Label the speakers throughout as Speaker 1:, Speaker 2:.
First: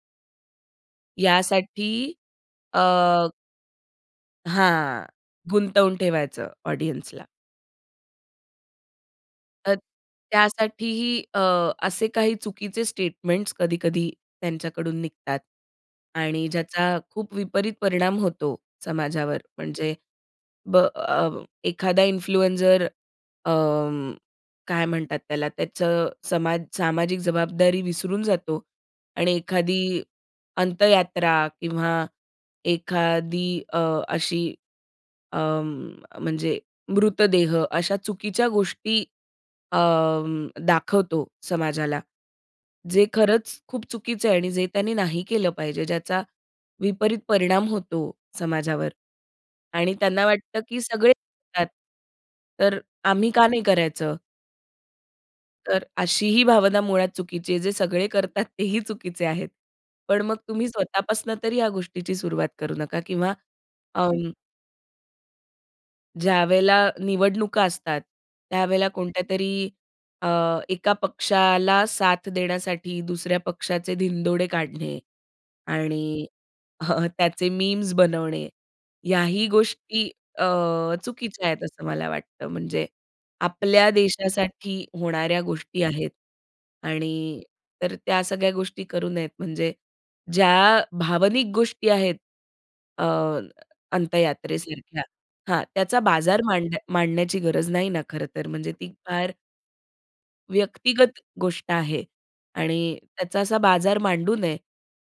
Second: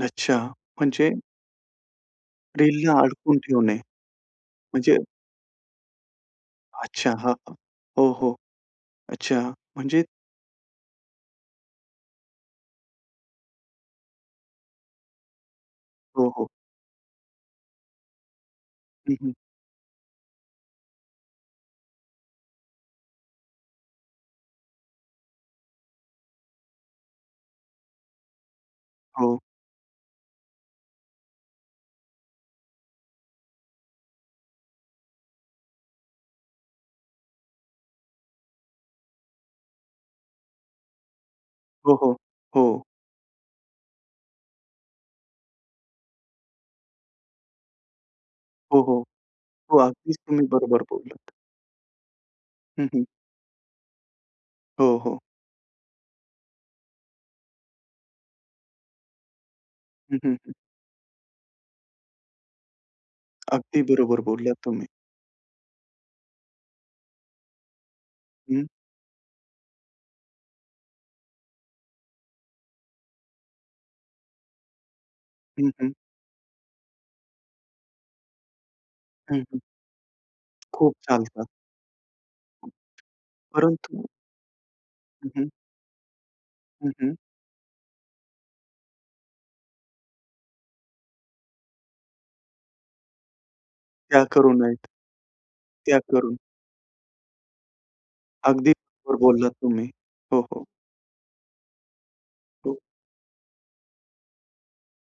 Speaker 1: अच्छा. म्हणजे
Speaker 2: यासाठी अ
Speaker 1: डेली अडकून ठेवणे, म्हणजे
Speaker 2: हां, गुंतवून ठेवायचं
Speaker 1: अच्छा.
Speaker 2: ऑडियन्सला.
Speaker 1: हां, हां. हो, हो. अच्छा,
Speaker 2: तर
Speaker 1: म्हणजे
Speaker 2: त्यासाठीही अ, असे काही चुकीचे स्टेटमेंट्स कधी-कधी त्यांच्याकडून निघतात
Speaker 1: हो,
Speaker 2: आणि
Speaker 1: हो.
Speaker 2: ज्याचा खूप विपरीत परिणाम होतो
Speaker 1: हं, हं.
Speaker 2: समाजावर. म्हणजे ब अ, एखादा इन्फ्लुएन्सर अं, काय म्हणतात त्याला, त्याचं समाज सामाजिक जबाबदारी विसरून जातो. आणि
Speaker 1: हो.
Speaker 2: एखादी अंत्ययात्रा किंवा एखादी अ, अशी अं, म्हणजे मृतदेह अशा चुकीच्या गोष्टी अं, दाखवतो
Speaker 1: हो,
Speaker 2: समाजाला.
Speaker 1: हो. हो.
Speaker 2: जे खरंच खूप चुकीचं आहे आणि जे त्यांनी नाही केलं पाहिजे, ज्याचा विपरीत परिणाम होतो
Speaker 1: हो,
Speaker 2: समाजावर.
Speaker 1: हो. हो,
Speaker 2: आणि
Speaker 1: अगदीच
Speaker 2: त्यांना
Speaker 1: तुम्ही
Speaker 2: वाटतं की
Speaker 1: बरोबर
Speaker 2: सगळे
Speaker 1: बोललात.
Speaker 2: करतात, तर
Speaker 1: हं, हं.
Speaker 2: अ, आम्ही का नाही करायचं?
Speaker 1: हो, हो.
Speaker 2: तर अशी ही भावना मुळात चुकीची आहे. जे सगळे करतात तेही चुकीचे आहेत.
Speaker 1: हं,
Speaker 2: पण
Speaker 1: हं,
Speaker 2: मग
Speaker 1: हं.
Speaker 2: तुम्ही स्वतःपासून तरी या गोष्टीची सुरुवात करू नका किंवा
Speaker 1: अगदी बरोबर
Speaker 2: अं
Speaker 1: बोलल्या तुम्ही.
Speaker 2: ज्यावेळेला निवडणुका असतात,
Speaker 1: हं.
Speaker 2: त्यावेळेला कोणत्यातरी अ, एका पक्षाला साथ देण्यासाठी दुसऱ्या पक्षाचे धिंदोडे काढणे
Speaker 1: हं, हं.
Speaker 2: आणि त्याचे मीम्स बनवणे.
Speaker 1: हं,
Speaker 2: ह्याही
Speaker 1: हं.
Speaker 2: गोष्टी अ,
Speaker 1: खूप
Speaker 2: चुकीच्या
Speaker 1: चालतात.
Speaker 2: आहेत, असं मला वाटतं. म्हणजे आपल्या
Speaker 1: परंतु
Speaker 2: देशासाठी
Speaker 1: हं,
Speaker 2: होणाऱ्या
Speaker 1: हं.
Speaker 2: गोष्टी आहेत
Speaker 1: हं, हं.
Speaker 2: आणि तर त्या सगळ्या गोष्टी करू नयेत. म्हणजे ज्या भावनिक गोष्टी आहेत अ,
Speaker 1: त्या करू नयेत.
Speaker 2: अंत्ययात्रेसारख्या हां.
Speaker 1: त्या
Speaker 2: त्याचा
Speaker 1: करून.
Speaker 2: बाजार मांड मांडण्याची गरज नाही ना, खरंतर.
Speaker 1: अगदी
Speaker 2: म्हणजे ती
Speaker 1: बरोबर
Speaker 2: फार
Speaker 1: बोललात तुम्ही. हो, हो.
Speaker 2: व्यक्तिगत गोष्ट आहे
Speaker 1: हो.
Speaker 2: आणि त्याचा असा बाजार मांडू नये.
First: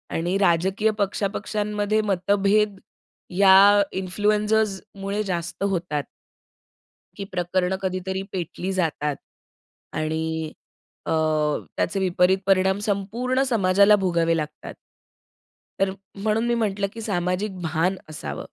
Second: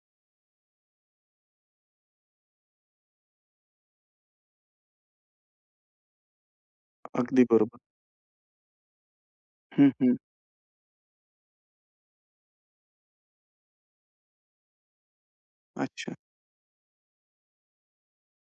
Speaker 2: आणि राजकीय पक्ष-पक्षांमध्ये मतभेद या इन्फ्लुएन्सर्समुळे जास्त होतात. की
Speaker 1: अगदी
Speaker 2: प्रकरणं
Speaker 1: बरोबर.
Speaker 2: कधीतरी पेटली जातात
Speaker 1: हं, हं.
Speaker 2: आणि अ, त्याचे विपरीत परिणाम संपूर्ण समाजाला भोगावे लागतात. तर
Speaker 1: अच्छा.
Speaker 2: म्हणून मी म्हटलं, की सामाजिक भान असावं.